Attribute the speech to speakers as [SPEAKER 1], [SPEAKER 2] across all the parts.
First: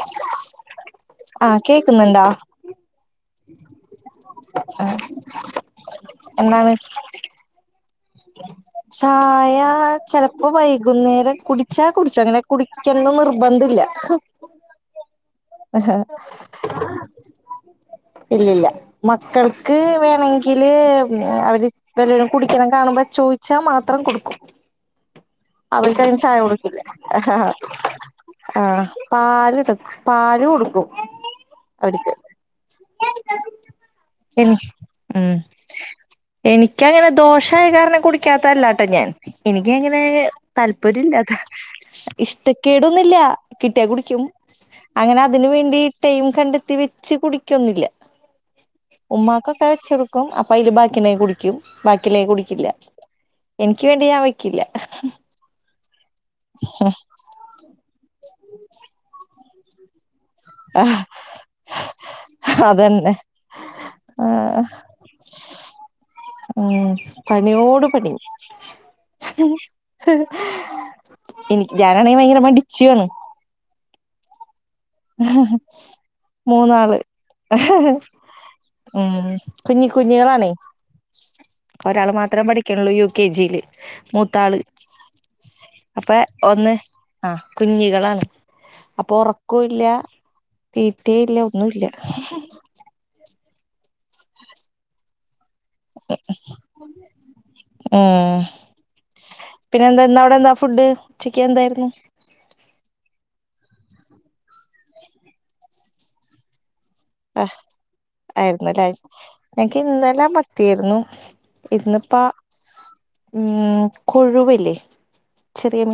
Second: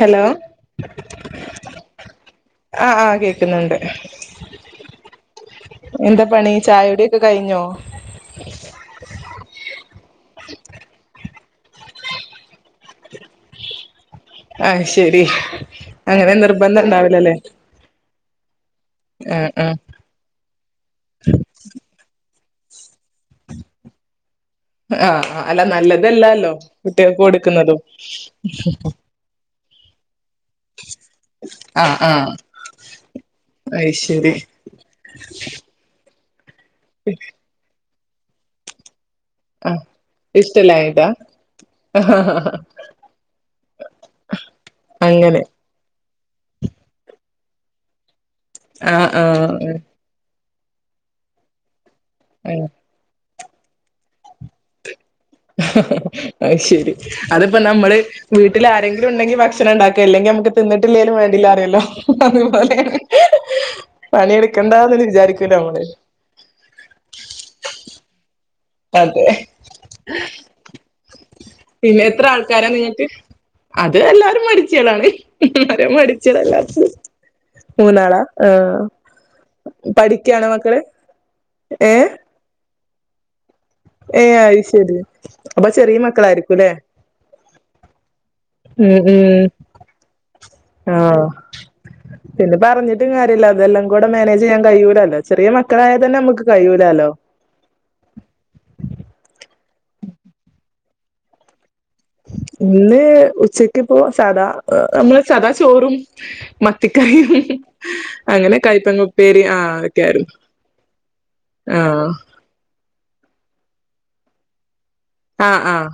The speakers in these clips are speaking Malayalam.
[SPEAKER 1] ഹലോ
[SPEAKER 2] ആഹ് കേക്കുന്നുണ്ടോ
[SPEAKER 1] ആഹ ആഹ കേക്കുന്നുണ്ട് എന്താ പണി
[SPEAKER 2] എന്താണ്
[SPEAKER 1] ചായുടിക്കെ കഴിഞ്ഞോ?
[SPEAKER 2] ചായ ചെലപ്പോ വൈകുന്നേരം കുടിച്ചാ കുടിച്ചോ അങ്ങനെ കുടിക്കണം നിർബന്ധം ഇല്ല
[SPEAKER 1] ആഹ് ശെരി അങ്ങനെ നിർബന്ധം ഇണ്ടാവുലല്ലേ
[SPEAKER 2] ഇല്ലല്ല
[SPEAKER 1] ആഹ്
[SPEAKER 2] മക്കൾക്ക് വേണെങ്കി കില് അവര് വല്ലും കുടിക്കണെ കാണുമ്പോ ചോദിച്ചാൽ മാത്രം കൊടുക്കും.
[SPEAKER 1] ആഹ് ആ് അല്ല
[SPEAKER 2] അവർക്കതിന് ചായ
[SPEAKER 1] നല്ലതല്ലല്ലോ
[SPEAKER 2] കൊടുക്കില്ല
[SPEAKER 1] കുട്ടികൾക്ക് കൊടുക്കുന്നതും
[SPEAKER 2] ആഹ് പാല് എടു പാല് കൂടും [unintelligible]
[SPEAKER 1] ആഹ്
[SPEAKER 2] അവരിക്ക്
[SPEAKER 1] ആഹ് അയ് ശരി
[SPEAKER 2] [unintelligible] ഉ എനിക്കങ്ങനെ ദോഷായെ കാരണം കുടിക്കാത്തല്ലാട്ടെ ഞാൻ എനിക്ക്
[SPEAKER 1] ആഹ്
[SPEAKER 2] അങ്ങനെ താല്പര്യ
[SPEAKER 1] ഇഷ്ടല്ലായിട്ടാ
[SPEAKER 2] ഇല്ലാതാ ഇഷ്ടക്കേടൊന്നുയില്ല കിട്ടിയാൽ കുടിക്കും. അങ്ങനെ അതിന് വേണ്ടി ടൈം കണ്ടെത്തി വെച്ച് കുടികൊന്നുയില്ല
[SPEAKER 1] ആഹ്
[SPEAKER 2] ഉമ്മാക്കൊക്കെ
[SPEAKER 1] ആഹ്
[SPEAKER 2] വെ ക്കും അപ്പ അയില് ബാക്കിണ്ടെ കുടിക്കും ബാക്കി ഇല്ലേൽ
[SPEAKER 1] ആഹ്
[SPEAKER 2] കുടിക്കില്ല. എനിക്ക് വേണ്ടി ഞാൻ വയ്ക്കില്ല
[SPEAKER 1] ആഹ് ശെരി അതിപ്പ നമ്മള് വീട്ടിൽ ആരെങ്കിലും ഉണ്ടെങ്കി ഭക്ഷണം ഉണ്ടാക്കും അല്ലെങ്കിൽ നമുക്ക് തിന്നിട്ടില്ലേലും വേണ്ടില്ല അറിയല്ലോ അതുപോലെ
[SPEAKER 2] അതന്നെ ആഹ്
[SPEAKER 1] പണിയെടുക്കേണ്ട വിചാരിക്ക [unintelligible]
[SPEAKER 2] ഉം പണിയോട് പണി
[SPEAKER 1] അതെ
[SPEAKER 2] എനിക്ക്
[SPEAKER 1] പിന്നെ
[SPEAKER 2] ഞാനാണെങ്കിൽ
[SPEAKER 1] എത്ര
[SPEAKER 2] ഭയങ്കര
[SPEAKER 1] ആൾക്കാരാ
[SPEAKER 2] മടിചിയാണ്
[SPEAKER 1] നിങ്ങക്ക് അത് എല്ലാരും മടിചികളാണ് ആരാ മടിച്ചികൾ എല്ലാത്തത്.
[SPEAKER 2] മൂന്നാള്
[SPEAKER 1] മൂന്നാളാ ആഹ
[SPEAKER 2] ഉം കുഞ്ഞി കുഞ്ഞുങ്ങളാണേ
[SPEAKER 1] പഠികാണോ മക്കള്?
[SPEAKER 2] ഒരാള് മാത്രേ പഠിക്കണളളു യു കെ ജി യിൽ
[SPEAKER 1] ഏയ് അഹ് ശെരി അപ്പൊ ചെറിയ മക്കളായിരിക്കുംല്ലെ?
[SPEAKER 2] ആഹ കുഞ്ഞികളാണ്
[SPEAKER 1] ഉം
[SPEAKER 2] അപ്പൊ
[SPEAKER 1] ഉം
[SPEAKER 2] ഉറക്കം ഇല്ല. തീറ്റയും
[SPEAKER 1] ആഹ്
[SPEAKER 2] ഇല്ല ഒന്നുല്ല
[SPEAKER 1] പിന്നെ പറഞ്ഞിട്ടും കാര്യയില്ല അതെല്ലാം കൂടെ മാനേജ് ചെയ്യാൻ കഴിയൂലല്ലോ ചെറിയ മക്കളായ തന്നെ നമക്ക് കഴൂലല്ലോ
[SPEAKER 2] ഉം പിന്നെ എന്താ ഇന്ന് അവിടെ എന്താ ഫുഡ്? ഉച്ചക്ക് എന്തായിരുന്നു?
[SPEAKER 1] ഇന്ന് ഉച്ചക്കിപ്പോ സദാ നമ്മള് സദാ ചോറും മത്തിക്കറീം
[SPEAKER 2] ആഹ്
[SPEAKER 1] അങ്ങനെ
[SPEAKER 2] ആയിരുന്നല്ലേ
[SPEAKER 1] കയ്പ്പങ്ങ ഉപ്പേരി ആഹ് അതൊക്കൊയാരുന്നു.
[SPEAKER 2] ഇന്ന്പ്പം ഉം കൊഴുവല്ലേ
[SPEAKER 1] ആഹ് ആഹ്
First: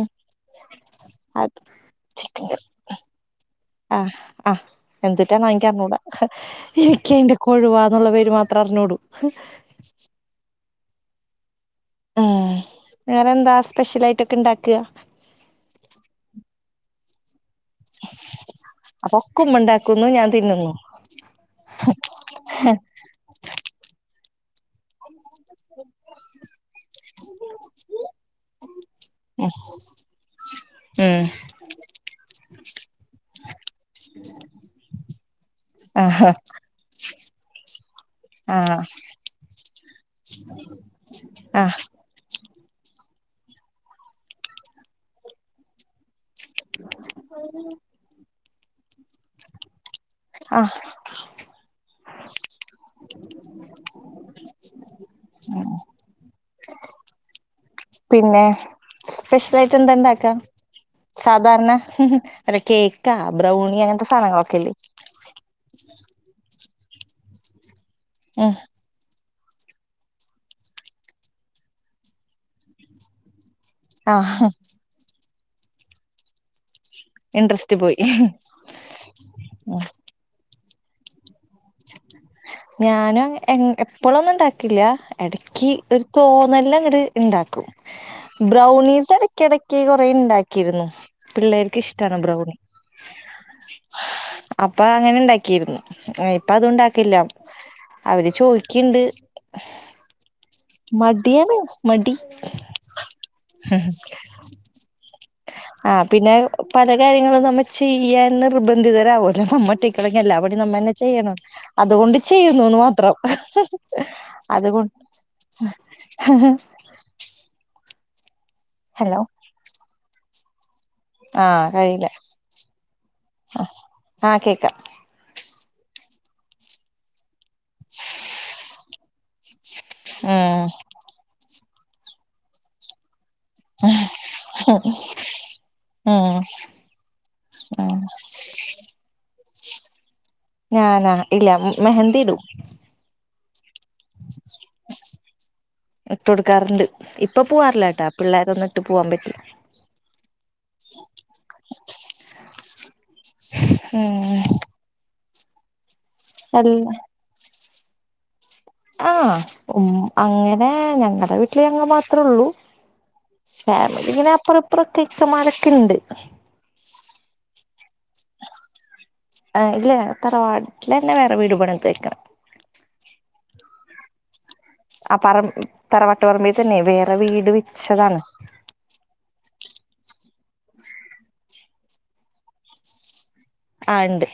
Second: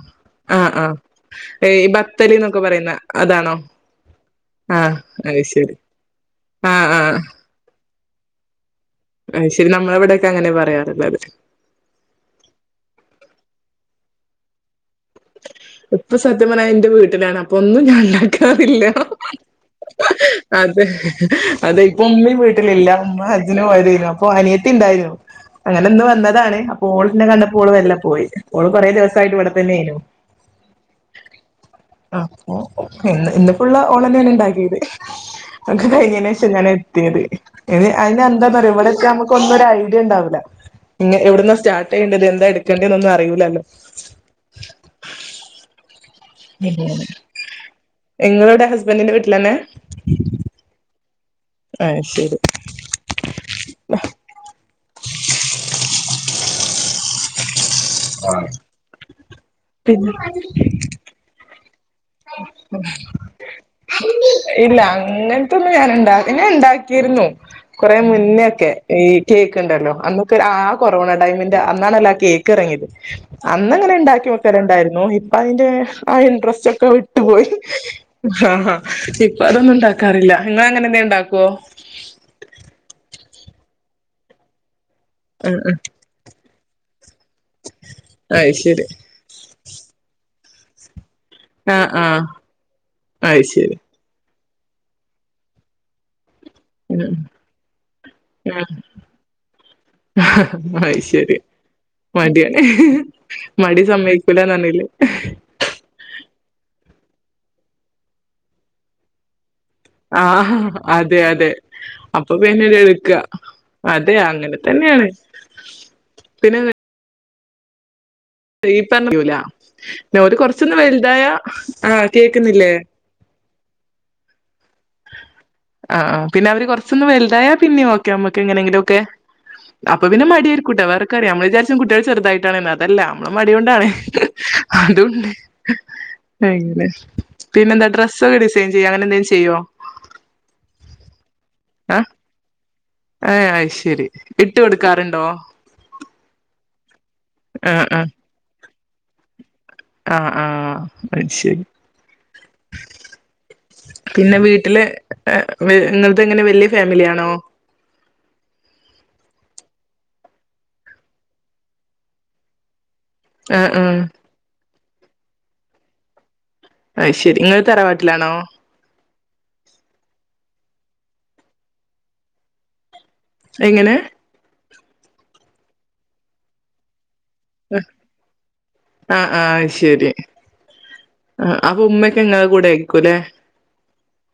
[SPEAKER 1] ആഹ് ആഹ്
[SPEAKER 2] അത്
[SPEAKER 1] എയ്
[SPEAKER 2] ചിക്കൻ
[SPEAKER 1] ബത്തല്ന്നൊക്കെ
[SPEAKER 2] കറി
[SPEAKER 1] പറയുന്ന അതാണോ?
[SPEAKER 2] ആഹ് ആഹ്
[SPEAKER 1] ആ
[SPEAKER 2] എന്ത്ട്ടാ
[SPEAKER 1] അത് ശരി
[SPEAKER 2] വാങ്ങിക്ക്യാറിഞ്ഞൂട
[SPEAKER 1] ആ ആ
[SPEAKER 2] എനിക്കയിന്റെ കൊഴുവാന്നുള്ള പേര് മാത്രം അറിഞ്ഞൂടൂ
[SPEAKER 1] അയ്ശരി നമ്മളെവിടെക്കെ അങ്ങനെ പറയാറിള്ളത്
[SPEAKER 2] ഏഹ് വെറെന്താ സ്പെഷ്യലായിട്ടൊക്കെ ഇണ്ടാക്ക്വാ?
[SPEAKER 1] ഇപ്പൊ സത്യം പറഞ്ഞ ഇന്റെ വീട്ടിലാണ് അപ്പൊ ഒന്നും ഞാൻ ഇണ്ടാക്കാറില്ല
[SPEAKER 2] ക്കുമ്മണ്ടാ
[SPEAKER 1] അതെ അതെ ഇപ്പൊ ഉമ്മിം വീട്ടിലില്ല ഉമ്മ ഹജ്ജിന് പോയതേനു. പ്പൊ അനിയത്തി ഇണ്ടായ്നു. അങ്ങനെ ഇന്നു വന്നതാണ് അപ്പോ ഓള് ഇന്നെ കണ്ടപ്പോ ഓള് വെല്ലെ പോയി ഓള് കുറേ ദിവസായിട്ട് ഇവടെ തന്നേനു.
[SPEAKER 2] ഏഹ്
[SPEAKER 1] ആഹ് ഓഹ് ഇന്ന് ഇന്ന് ഫുള്ള് ഓളന്നെയാണ് ഇണ്ടാക്കിയത്. ഒക്കെ
[SPEAKER 2] ആഹ്
[SPEAKER 1] കഴിഞ്ഞേന് ശേഷാ ഞാൻ എത്തിയത് അയ്ന് അയ്നെന്താന്നറിയോ
[SPEAKER 2] ആഹ്
[SPEAKER 1] ഇവിടൊക്കെ നമ്മു ക്കൊന്നും ഒരു ഐഡിയ ഇണ്ടാവൂല്ല ഇങ്ങ് എവിടന്നാ
[SPEAKER 2] ആഹ്
[SPEAKER 1] സ്റ്റാർട്ട് ചെയ്യേണ്ടത് എന്താ എടുക്കണ്ട്യേന്നൊന്നും അറിയൂല്ലല്ലോ. [unintelligible] ഇങ്ങളെവിടെ ഹസ്ബൻറിന്റെ വീട്ടിലന്നെ?
[SPEAKER 2] ആഹ്
[SPEAKER 1] അയ്ശരി.
[SPEAKER 2] പിന്നെ സ്പെഷ്യലായിട്ട്
[SPEAKER 1] പി
[SPEAKER 2] എന്താണ്ടാക്ക്വാ? സാധാരണ അല്ല കേക്കാ ബ്രൗണി അങ്ങനത്തെ സാധങ്ങളൊക്കെയില്ലെ.
[SPEAKER 1] അങ്ങൻത്തൊന്നും ഞാൻ ഇണ്ട ഞാൻ ഇണ്ടാക്കിരുന്നു കൊറെ
[SPEAKER 2] ഉം
[SPEAKER 1] മുന്നെയൊക്കെ. ഈ കേക്കിണ്ടല്ലോ അന്നൊക്കെ ആഹ് കൊറോണ ടൈമിന്റെ അന്നാണല്ലോ ആ കേക്ക് ഇറങ്ങിയത്. അന്നങ്ങനെ ഇണ്ടാക്കി
[SPEAKER 2] ആഹ്
[SPEAKER 1] വെക്കലുണ്ടായിരുന്നു ഇപ്പ അതിന്റെ ആ ഇൻട്രസ്റ്റ് ഒ ക്കെ വിട്ടുപോയി
[SPEAKER 2] ഇൻട്രസ്റ്റ് പോയി
[SPEAKER 1] ഹാഹാ ഇപ്പൊ
[SPEAKER 2] ഉം
[SPEAKER 1] അതൊന്നുണ്ടാക്കാറില്ല നിങ്ങളങ്ങനെ എന്തേ ണ്ടാക്കോ?
[SPEAKER 2] ഞാനും അങ്ങ എങ് എപ്പളൊന്നും ഇണ്ടാക്കില്ല
[SPEAKER 1] ആഹ്
[SPEAKER 2] എടക്ക് ഒരു തോന്നലിലങ്ങട് ഇണ്ടാക്കും
[SPEAKER 1] ആഹ് അത് ശരി
[SPEAKER 2] ബ്രൗണീസെട ക്കെടക്ക് കൊറെ ഇണ്ടാക്കിയിരുന്നു പിള്ളേർക്ക്
[SPEAKER 1] ആഹ്
[SPEAKER 2] ഇഷ്ടാണ്
[SPEAKER 1] ആഹ്
[SPEAKER 2] ബ്രൗണി.
[SPEAKER 1] അത് ശരി
[SPEAKER 2] അപ്പൊ അങ്ങനെണ്ടാക്കിരുന്നു ഇപ്പ അതും ഉണ്ടാക്കില്ല.
[SPEAKER 1] ആഹ്
[SPEAKER 2] അവര് ചോയിക്കിണ്ട്.
[SPEAKER 1] അയ്ശരി.
[SPEAKER 2] മടി
[SPEAKER 1] മടിയാലേ. മടി സമ്മയ്ക്കൂലാന്നർഞ്ഞിലേ
[SPEAKER 2] ആഹ് പിന്നെ പല കാര്യങ്ങളും നമ്മ ചെയ്യാൻ നിർബന്ധിതരാവോലോ നമ്മട്ടി ക്കളെങ്ങി എല്ലാ
[SPEAKER 1] ആഹ്
[SPEAKER 2] പണീം നമ്മളന്നെ
[SPEAKER 1] അതെ
[SPEAKER 2] ചെയ്യണം.
[SPEAKER 1] അതെ
[SPEAKER 2] അതുകൊണ്ട്
[SPEAKER 1] അപ്പൊ പിന്നെത്
[SPEAKER 2] ചെയ്യുന്നൂന്ന്
[SPEAKER 1] എടുക്ക
[SPEAKER 2] മാത്രം
[SPEAKER 1] അതെ അങ്ങനെ
[SPEAKER 2] അതുകൊ
[SPEAKER 1] തന്നെയാണ് പിന്നെ [unintelligible]
[SPEAKER 2] ഹലോ
[SPEAKER 1] അറിയൂല പിന്നോല് കൊറച്ചൊന്ന് വലുതായ, ആഹ് കേക്കുന്നില്ലേ?
[SPEAKER 2] ആഹ് കേക്കാ.
[SPEAKER 1] ആഹ് പിന്നെ അവര് കൊറച്ചൊന്ന് വലുതായ പിന്നിം ഓക്കെ നമ്മക്കെങ്ങനെങ്കിലു ഒക്കെ അപ്പൊ പിന്നെ
[SPEAKER 2] ഉം
[SPEAKER 1] മടിയായിരിക്കൂട്ടൊ വേറെക്കാര്യം നമ്മള് വിചാരിച്ചും കുട്ട്യേൾ ചെറുതായിട്ടാണ്ന്നാ അതല്ല നമ്മളെ മടി കൊണ്ടാണ് അതൂണ്ട്.
[SPEAKER 2] ഉം
[SPEAKER 1] അങ്ങനെ. പിന്നെന്താ
[SPEAKER 2] ഉം
[SPEAKER 1] ഡ്രസ്സൊക്കെ ഡിസൈൻ ചെയ്യോ അങ്ങനെ എന്തേം ചെയ്യോ?
[SPEAKER 2] ഞാനാ ഇല്ല
[SPEAKER 1] ആഹ്
[SPEAKER 2] മെഹന്ദിടും.
[SPEAKER 1] ഏഹ് അയ്ശരി ഇട്ട് കൊടുക്കാറുണ്ടോ?
[SPEAKER 2] ഇട്ട് കൊടുക്കാറുണ്ട് ഇപ്പൊ
[SPEAKER 1] ആഹ്
[SPEAKER 2] പോവാറില്ലട്ടാ
[SPEAKER 1] ആഹ്
[SPEAKER 2] പിള്ളേരൊന്നിട്ട് പോവാൻ പറ്റില്ല.
[SPEAKER 1] ആഹ് ആഹ് അത് ശരി.
[SPEAKER 2] ഉം
[SPEAKER 1] പിന്നെ വീട്ടില് എ വെ നിങ്ങളത് എങ്ങനെ വല്യ
[SPEAKER 2] അല്ല
[SPEAKER 1] ഫാമിലിയാണോ?
[SPEAKER 2] ആഹ് ഉം അങ്ങനെ ഞങ്ങടെ വീട്ടില് ഞങ്ങള് മാത്രേള്ളൂ
[SPEAKER 1] ആ ആ
[SPEAKER 2] ഫാമിലി ഇങ്ങനെ അപ്പറ ഇപ്പറം ഇക്കമാരൊക്കെ ഉണ്ട്
[SPEAKER 1] അയ് ശെരി നിങ്ങ തറവാട്ടിലാണോ
[SPEAKER 2] ആഹ് ഇല്ല തറവാട്ടില തന്നെ വേറെ വീട് പണുതേക്കണേ
[SPEAKER 1] എങ്ങനെ
[SPEAKER 2] ആ പറമ്പ തറവാട്ടു പറമ്പിൽ തന്നെയ വേറെ വീട് വച്ചതാണ്
[SPEAKER 1] ആഹ് ആഹ്ശരി ആ അപ്പ ഉമ്മക്കെ നിങ്ങടെ കൂടെ ആയക്കുംല്ലേ
[SPEAKER 2] ആഹ് ഇണ്ട്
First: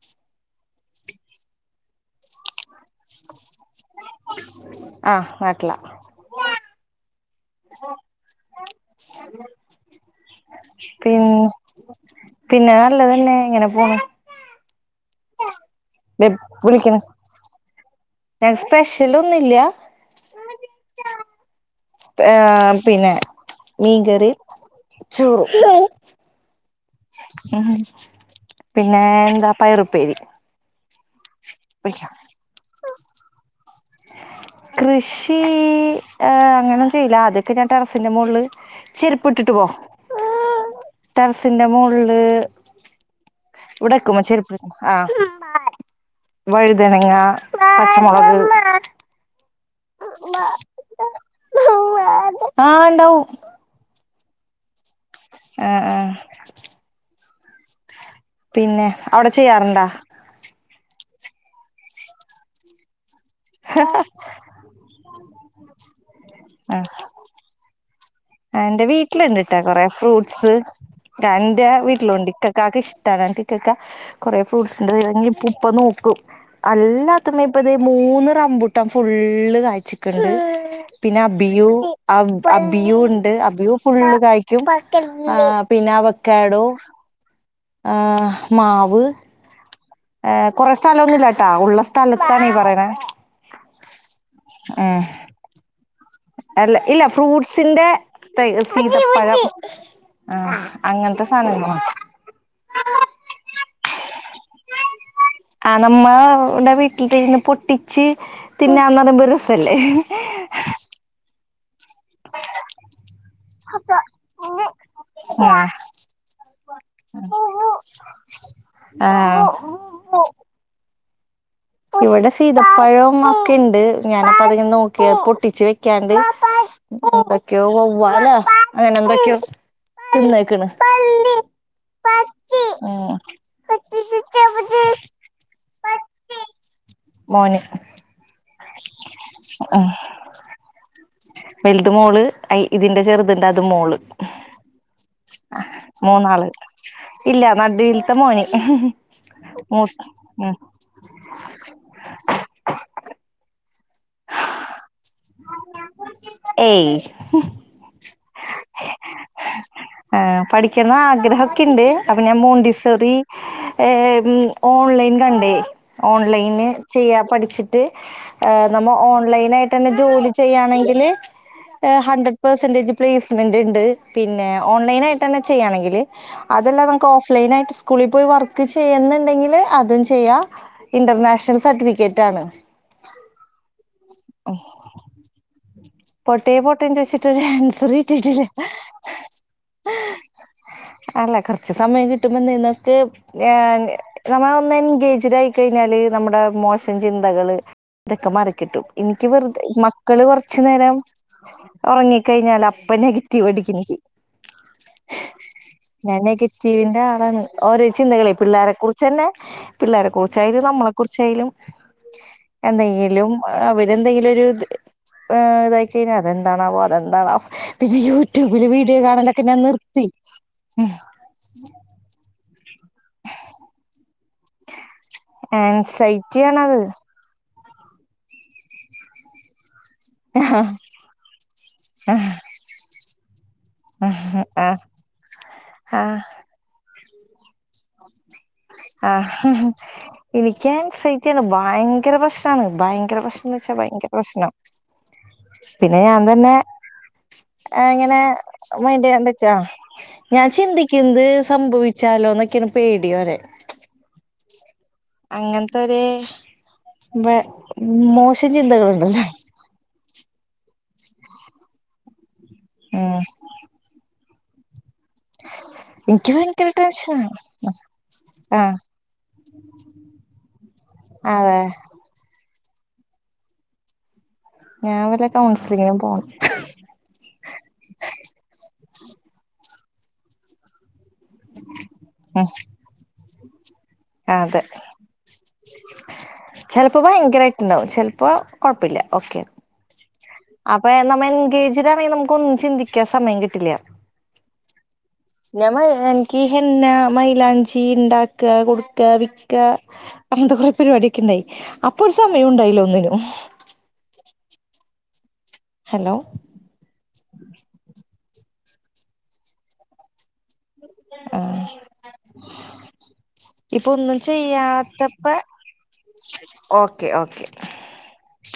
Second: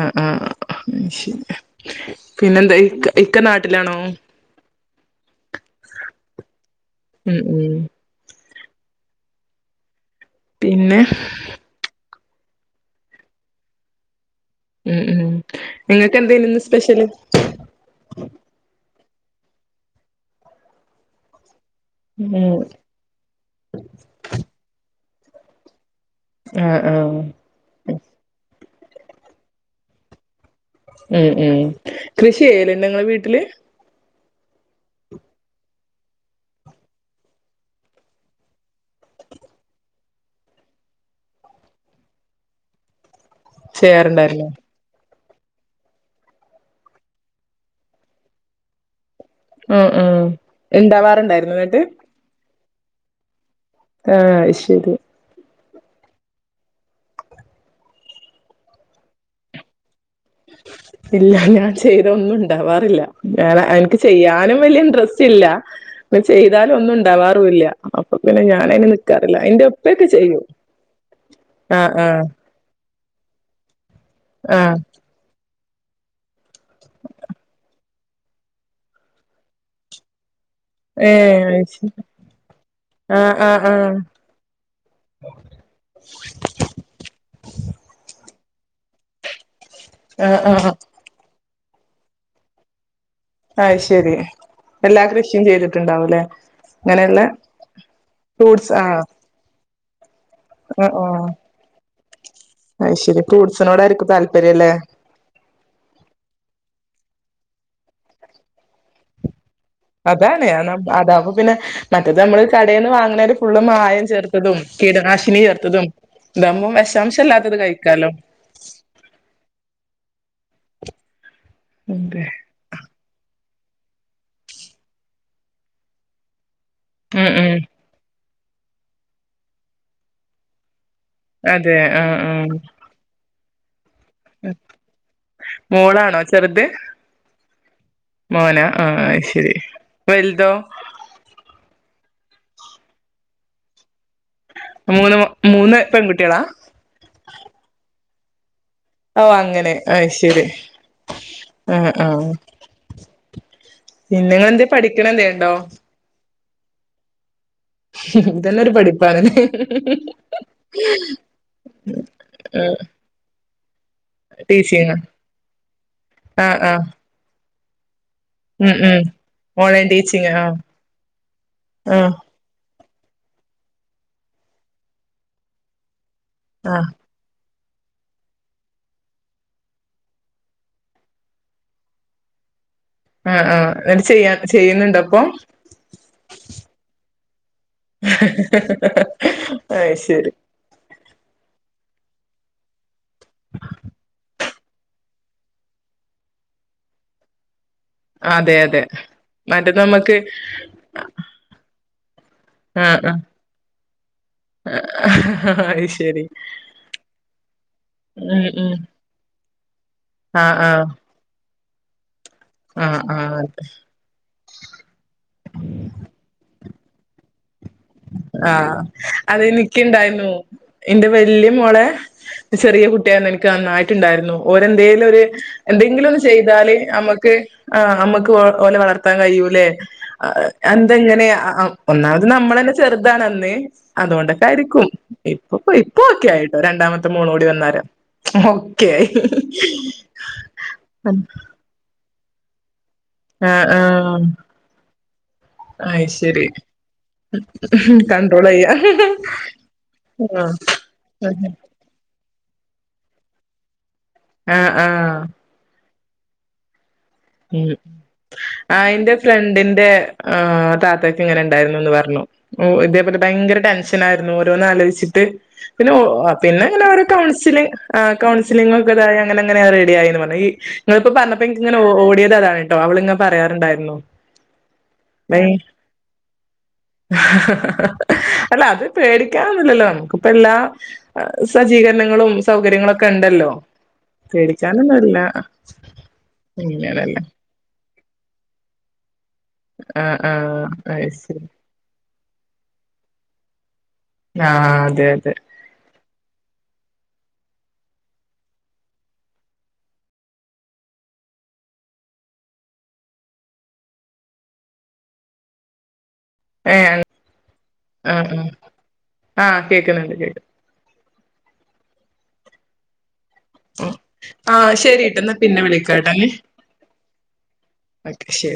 [SPEAKER 1] ആഹ് ആഹ് ശരി പിന്നെന്തേയ് ഇക്കെ നാട്ടിലാണോ
[SPEAKER 2] ആഹ് നാട്ടിലാ
[SPEAKER 1] ഉം ഉം പിന്നെ
[SPEAKER 2] പി പിന്നെ നല്ലതന്നെ ഇങ്ങനെ പോണ്
[SPEAKER 1] ഉം ഉം നിങ്ങൾക്ക്
[SPEAKER 2] ദെ
[SPEAKER 1] എന്തേനു
[SPEAKER 2] പ്പ
[SPEAKER 1] ഇന്ന്
[SPEAKER 2] വിളിക്കണ്
[SPEAKER 1] സ്പെഷ്യല്
[SPEAKER 2] ഞാൻ സ്പെഷ്യൽ ഒന്നുല്ല
[SPEAKER 1] ഉം
[SPEAKER 2] ഏ പിന്നെ മീൻകറി ചോറും
[SPEAKER 1] ആഹ് ആഹ്
[SPEAKER 2] ഉ പിന്നെ എന്താ പയറുപ്പേരി
[SPEAKER 1] ഉം ഉം കൃഷി ചെയ്യലുണ്ടോ നിങ്ങള് വീട്ടില്
[SPEAKER 2] കൃഷി അങ്ങനും ചെയ്ല്ല അദ്യക്കെ ഞാൻ ടെറസിന്റെ മുകളിൽ ചെരിപ്പ് ഇട്ടിട്ട് പോ ടറസിന്റെ മോള്ള് ഉടക്കുമ
[SPEAKER 1] ചെയ്യാറുണ്ടായിരുന്നോ
[SPEAKER 2] ശരിപ്പിക്ക [unintelligible] ആഹ് വഴുതനങ്ങ പച്ചമുളക്
[SPEAKER 1] ഉ ഉം ഉണ്ടാവാറുണ്ടായിരുന്നു എന്നിട്ട്
[SPEAKER 2] ആഹ് ഉണ്ടാവും
[SPEAKER 1] ആഹ് അയ് ശരി
[SPEAKER 2] ആഹ് ആഹ് പിന്നെ അവിടെ ചെയ്യാറുണ്ടാ
[SPEAKER 1] ഉ [inaudible] ഇല്ല ഞാൻ ചെയ്ത ഒന്നും ഉണ്ടാവാറില്ല ഞൻ എനിക്ക് ചെയ്യാനും വലിയ ഇന്റ്രസ്റ്റ് ഇല്ല അ ചെയ്താല
[SPEAKER 2] ആഹ്
[SPEAKER 1] ഒന്നും ഉണ്ടാവാറുമില്ല അപ്പൊ പിന്നെ
[SPEAKER 2] എന്റെ
[SPEAKER 1] ഞാനയിന് നിക്കാറില്ല എന്റെ ഉപ്പയൊക്കെ ചെയ്യും
[SPEAKER 2] എൻന്റെ
[SPEAKER 1] ആ ആ
[SPEAKER 2] വീട്ടിലോണ്ട് ഇക്ക ഇക്കക്ക് ഇഷ്ടമാണ് ഇക്കക്ക കുറെ
[SPEAKER 1] ആ
[SPEAKER 2] ഫ്രൂട്ട്സിന്റെ റങ്ങി ഉപ്പ നോക്കും അല്ലാത്ത്മ ഇപ്പത മൂന്ന് റമ്പുട്ടം ഫുള്ള് കായ്ച്ചിക്കുണ്ട്
[SPEAKER 1] ഏ
[SPEAKER 2] പിന്നെ അബിയു
[SPEAKER 1] അയ്ശരി
[SPEAKER 2] അബിയു
[SPEAKER 1] ആ
[SPEAKER 2] ഉണ്ട്
[SPEAKER 1] ആ ആ
[SPEAKER 2] അബിയു ഫുള്ള് കായ്ക്കും പിന്നെ അവ കേടോ മാവ്
[SPEAKER 1] ആ
[SPEAKER 2] ഏ
[SPEAKER 1] ആ
[SPEAKER 2] കൊറെ സ്ഥലംന്നുമില്ലാട്ടാ ഉള്ള സ്ഥലത്തണീ പറയണ
[SPEAKER 1] ആയ് ശരി എല്ലാ കൃഷിയും ചെയ്തിട്ടുണ്ടാവൂല്ലേ
[SPEAKER 2] അല്ല ഇല്ല
[SPEAKER 1] അങ്ങനെയുള്ള
[SPEAKER 2] ഫ്രൂട്ട്സിന്റെ
[SPEAKER 1] ഫ്രൂട്ട്സ് ആ
[SPEAKER 2] സീതപ്പഴം ആഹ് അങ്ങനത്തെ സാനങ്ങള് മാത്രം
[SPEAKER 1] അയ് ശരി ഫ്രൂട്സിനോട ആരിക്കും താല്പര്യംല്ലേ
[SPEAKER 2] ആ നമ്മടെ വീട്ടിൽ തന്ന് പൊട്ടിച്ച് തിന്നന്ന് പറയുമ്പോ ഒരു രസ
[SPEAKER 1] അതാണ് അതാവ്പ പിന്നെ മറ്റത് നമ്മള് കടയിൽന്ന് വാങ്ങണല് ഫുള്ള് മായം ചേർത്തതും കീടനാശിനി
[SPEAKER 2] ആഹ്
[SPEAKER 1] ചേർത്തതും ഇതാവകുമ്പോം വിശാംശം ഇല്ലാത്തത് കഴിക്കാലോ
[SPEAKER 2] ആഹ്
[SPEAKER 1] അതെ
[SPEAKER 2] ഇവിടെ സീതപ്പഴം ഒക്കെ ഉണ്ട് ഞാനിപ്പോ അതി നോക്കിയ പൊട്ടിച്ചു വെക്കാണ്ട്
[SPEAKER 1] ഉം ഉം
[SPEAKER 2] എന്തൊക്കെയോ വവ്വാല അങ്ങനെ എന്തൊക്കെയോ തിന്നേക്കണ്
[SPEAKER 1] അതെ ആഹ് ആഹ്
[SPEAKER 2] ആഹ്
[SPEAKER 1] മോളാണോ ചെറുത്
[SPEAKER 2] മോന്
[SPEAKER 1] മോനാ ആ ശരി വൽതോ
[SPEAKER 2] വൽത് മോള് അ ഇതിന്റെ ചെർത്ണ്ട് അത് മോള്
[SPEAKER 1] മൂന്ന് മൂന്ന് പെൺകുട്ടികളാ
[SPEAKER 2] മൂന്നാള് ഇല്ല നടൂൽത്ത മോനി
[SPEAKER 1] ഓ അങ്ങനെ അയ് ശരി ആഹ് ആ ഹ് പിന്നെ ങ്ങളന്തേ പഠിക്കിണേന്തേണ്ടോ
[SPEAKER 2] ഏയ്
[SPEAKER 1] ഇതന്നെ ഒരു പഠിപ്പാണല്ലേ
[SPEAKER 2] ആ പഠിക്കുന്ന ആഗ്രഹൊക്കെണ്ട് അപ്പൊ ഞാൻ മോണ്ടിസോറി
[SPEAKER 1] ടീച്ചിങ്
[SPEAKER 2] ഓൺലൈൻ കണ്ടേ
[SPEAKER 1] ആഹ്
[SPEAKER 2] ഓൺലൈന്
[SPEAKER 1] ആഹ്
[SPEAKER 2] ചെയ്യാ പഠിച്ചിട്ട്
[SPEAKER 1] ഉം
[SPEAKER 2] നമ്മൾ
[SPEAKER 1] ഉം ഓൺലൈൻ
[SPEAKER 2] ഓൺലൈയിട്ട്ന്നെ
[SPEAKER 1] ടീച്ചിങ്
[SPEAKER 2] ജോലി
[SPEAKER 1] ആഹ്
[SPEAKER 2] ചെയ്യാണെങ്കിൽ
[SPEAKER 1] ആഹ്
[SPEAKER 2] ഹൺഡ്രട് പെർസെന്റേജ് പ്ലേസ്മെന്റ്ണ്ട് പിന്നെ ഓൺലൈനായിട്ട് തന്നെ ചെയ്യാണെങ്കിൽ
[SPEAKER 1] ആഹ്
[SPEAKER 2] അതെല്ലാമ്മക്ക് ഓഫ് ലൈനായിട്ട് കൂളിൽ പോയി വർക്ക് ചെയ്യുന്നുണ്ടെങ്കിൽ അതും ചെയ്യാ ഇന്റർനാഷണൽ സർട്ടിഫിക്കറ്റാണ്
[SPEAKER 1] ആഹ് ആഹ് എന്നിട്ട് ചെയ്യ ചെയ്യുന്നുണ്ട്പ്പൊ
[SPEAKER 2] പോട്ടേ പോട്ടേന്ന് ചോയിച്ചിട്ട് ആൻസറ് കിട്ടിട്ടില്ല
[SPEAKER 1] അത് ശരി
[SPEAKER 2] അല്ല കുറച്ച് സമയം കിട്ടുമ്പോനക്ക് നമ്മന്ന് എൻഗേജഡായി കഴിഞ്ഞാൽ നമ്മുടെ മോശം ചിന്തകള് തൊക്കെ
[SPEAKER 1] അതെ അതെ
[SPEAKER 2] മാറിക്കിട്ടും എനിക്ക് വെറുതെ
[SPEAKER 1] മറ്റേ നമ്മക്ക്
[SPEAKER 2] മക്കള് കൊർച്ച് നേരം ഉറങ്ങി കഴിഞ്ഞാൽ
[SPEAKER 1] ആ
[SPEAKER 2] അപ്പ
[SPEAKER 1] ആ
[SPEAKER 2] നെഗറ്റീവ് അടിക്കും എനിക്ക് ഞാൻ
[SPEAKER 1] അയ്ശരി
[SPEAKER 2] നെഗറ്റീവിന്റെ ആളാണ് ഓരോ ചിന്തകളെ
[SPEAKER 1] ഉം
[SPEAKER 2] പിള്ളേരെ
[SPEAKER 1] ഉം
[SPEAKER 2] കുറിച്ച് ചെന്നെ പിള്ളേരെ
[SPEAKER 1] ആ
[SPEAKER 2] കുറിച്ചായാലും
[SPEAKER 1] ആ
[SPEAKER 2] നമ്മളെ കുറിച്ചായാലും
[SPEAKER 1] ആ
[SPEAKER 2] എന്തെയ്യലും
[SPEAKER 1] ആ
[SPEAKER 2] അവര് എന്തെങ്കിലും ഒരു ഇതാക്കി കഴിഞ്ഞാ അതെന്താണാവോ അതെന്താണാവോ പിന്നെ യൂട്യൂബില്
[SPEAKER 1] ആഹ്
[SPEAKER 2] വീഡിയോ കാണലൊക്കെ ഞാൻ നിർത്തി ഉ
[SPEAKER 1] ല്ല്യ മളെ ചെറിയ കുട്ടിയനിക്ക് നന്നായിട്ടുണ്ടായിരുന്നു ഓലന്തേലൊ രു എന്തെങ്കിലും ഒന്ന്
[SPEAKER 2] ആൻസൈറ്റി
[SPEAKER 1] ചെയ്താല്
[SPEAKER 2] ആണത്
[SPEAKER 1] അമ്മക്ക് ആ നമ്മക്ക് ഓലെ വളർത്താൻ കഴിയൂല്ലേ എന്തെങ്ങനെയാ ഒന്നാമത് നമ്മള ന്നെ ചെറുതാണന്ന്
[SPEAKER 2] ആഹ്
[SPEAKER 1] അതുകൊണ്ടൊക്കെയിരിക്കും ഇപ്പ
[SPEAKER 2] ആഹ്
[SPEAKER 1] ഇപ്പൊക്കെ ആയിട്ടോ രണ്ടാമത്തെ മോളൂടി വന്നാരെ
[SPEAKER 2] ആഹ് എനിക്കൻ സൈറ്റാണ് ഭയങ്കര പ്രശ്നാണ് ഭയങ്കര പ്ര ന്ന്
[SPEAKER 1] ആഹ്
[SPEAKER 2] വെച്ചാ ഭയങ്കര
[SPEAKER 1] ആഹ്
[SPEAKER 2] പ്രശ്നം പിന്നെ ഞാൻ
[SPEAKER 1] അയ്ശരി
[SPEAKER 2] തന്നെ അങ്ങനെ
[SPEAKER 1] കണ്ട്രോൾ ചെയ്യാ
[SPEAKER 2] മൈൻ്റ് ചെയ്യാണ്ടെച്ചെ ഞാൻ
[SPEAKER 1] ആഹ്
[SPEAKER 2] ചിന്തിക്കുന്നത് സംഭവിച്ചു ചലോ ന്നൊക്കെയാണ് പേടിയോ ലെ
[SPEAKER 1] ആഹ് ആഹ്
[SPEAKER 2] അങ്ങൻത്തൊര്
[SPEAKER 1] ഉ ആ എന്റെ
[SPEAKER 2] ചിന്തകളുണ്ടല്ലോ
[SPEAKER 1] ഫ്രണ്ടിന്റെ ആഹ് താത്തക്ക്ങ്ങനെണ്ടായിരുന്നുന്ന് പറഞ്ഞു ഇതേപോലെ
[SPEAKER 2] ഉം
[SPEAKER 1] ഭയങ്കര ടെൻഷനായിരുന്നു ഓരോന്ന് ആലോചിച്ചിട്ട പിന്നെ
[SPEAKER 2] എനിക്ക് ഭയങ്കര
[SPEAKER 1] പിന്നെങ്ങന ഓരോ
[SPEAKER 2] ടെൻഷനാ
[SPEAKER 1] കൗൺസില് ആ
[SPEAKER 2] ആഹ്
[SPEAKER 1] കൗൺസിലിങ്ങക്കെ ഇതായ അങ്ങനെങ്ങനെയ റെഡി ആയിന്ന് പറഞ്ഞ ങ്ങള്പ്പ
[SPEAKER 2] അതെ
[SPEAKER 1] പറഞ്ഞപ്പോെ ഓ [unintelligible] ട്ടോ അവളിങ്ങനെ പറയാറുണ്ടായിരുന്നു
[SPEAKER 2] ഞാൻ വല്ല
[SPEAKER 1] ഭയ
[SPEAKER 2] കൗൺസിലിങ്ങിനും പോണം
[SPEAKER 1] അല്ല അത് പേടിക്കാനൊന്നില്ലല്ലോ നമുക്കിപ്പ എല്ലാം സജ്ജീകരണങ്ങളും
[SPEAKER 2] ഉം
[SPEAKER 1] സൗകര്യങ്ങളൊക്കെണ്ടല്ലോ
[SPEAKER 2] അതെ
[SPEAKER 1] പേടിച്ചാനൊന്നുംല്ല ഇങ്ങന
[SPEAKER 2] നാവു ചെൽപ്പോ കുഴപ്പല്ല ഓക്കെ
[SPEAKER 1] ആഹ് ആഹ്
[SPEAKER 2] അപ്പൊ
[SPEAKER 1] അത്
[SPEAKER 2] നമ്മ
[SPEAKER 1] ശരി
[SPEAKER 2] എൻഗേജ്ഡാണെ നമുക്ക് ഒന്നും ചിന്തിക്കാൻ സമയം കിട്ടില്ല
[SPEAKER 1] ലാ അതെ അതെ
[SPEAKER 2] ഞൻ മ എനിക്ക് ഹെന്ന മൈലാഞ്ചി ണ്ടാക്ക കൊടുക്ക വിക്കാ അങ്ങനത്തെ കൊറെ പരിപാടിയൊക്കെണ്ടായി അപ്പൊ ഒരു സമയണ്ടായില്ലാ ഒന്നിനും ഹലോ
[SPEAKER 1] ഏഹ് ആഹ് ആഹ് ആഹ് കേക്കുന്നുണ്ട് കേക്കുന്നു
[SPEAKER 2] ആഹ് ഇപ്പൊ ഒന്നും
[SPEAKER 1] ആഹ് ശരിട്ടോ
[SPEAKER 2] ചെയ്യാത്തപ്പ
[SPEAKER 1] എന്നാ പിന്നെ വിളിക്കാട്ടന്നെ
[SPEAKER 2] ഓക്കെ ഓക്കെ
[SPEAKER 1] അക്ഷെ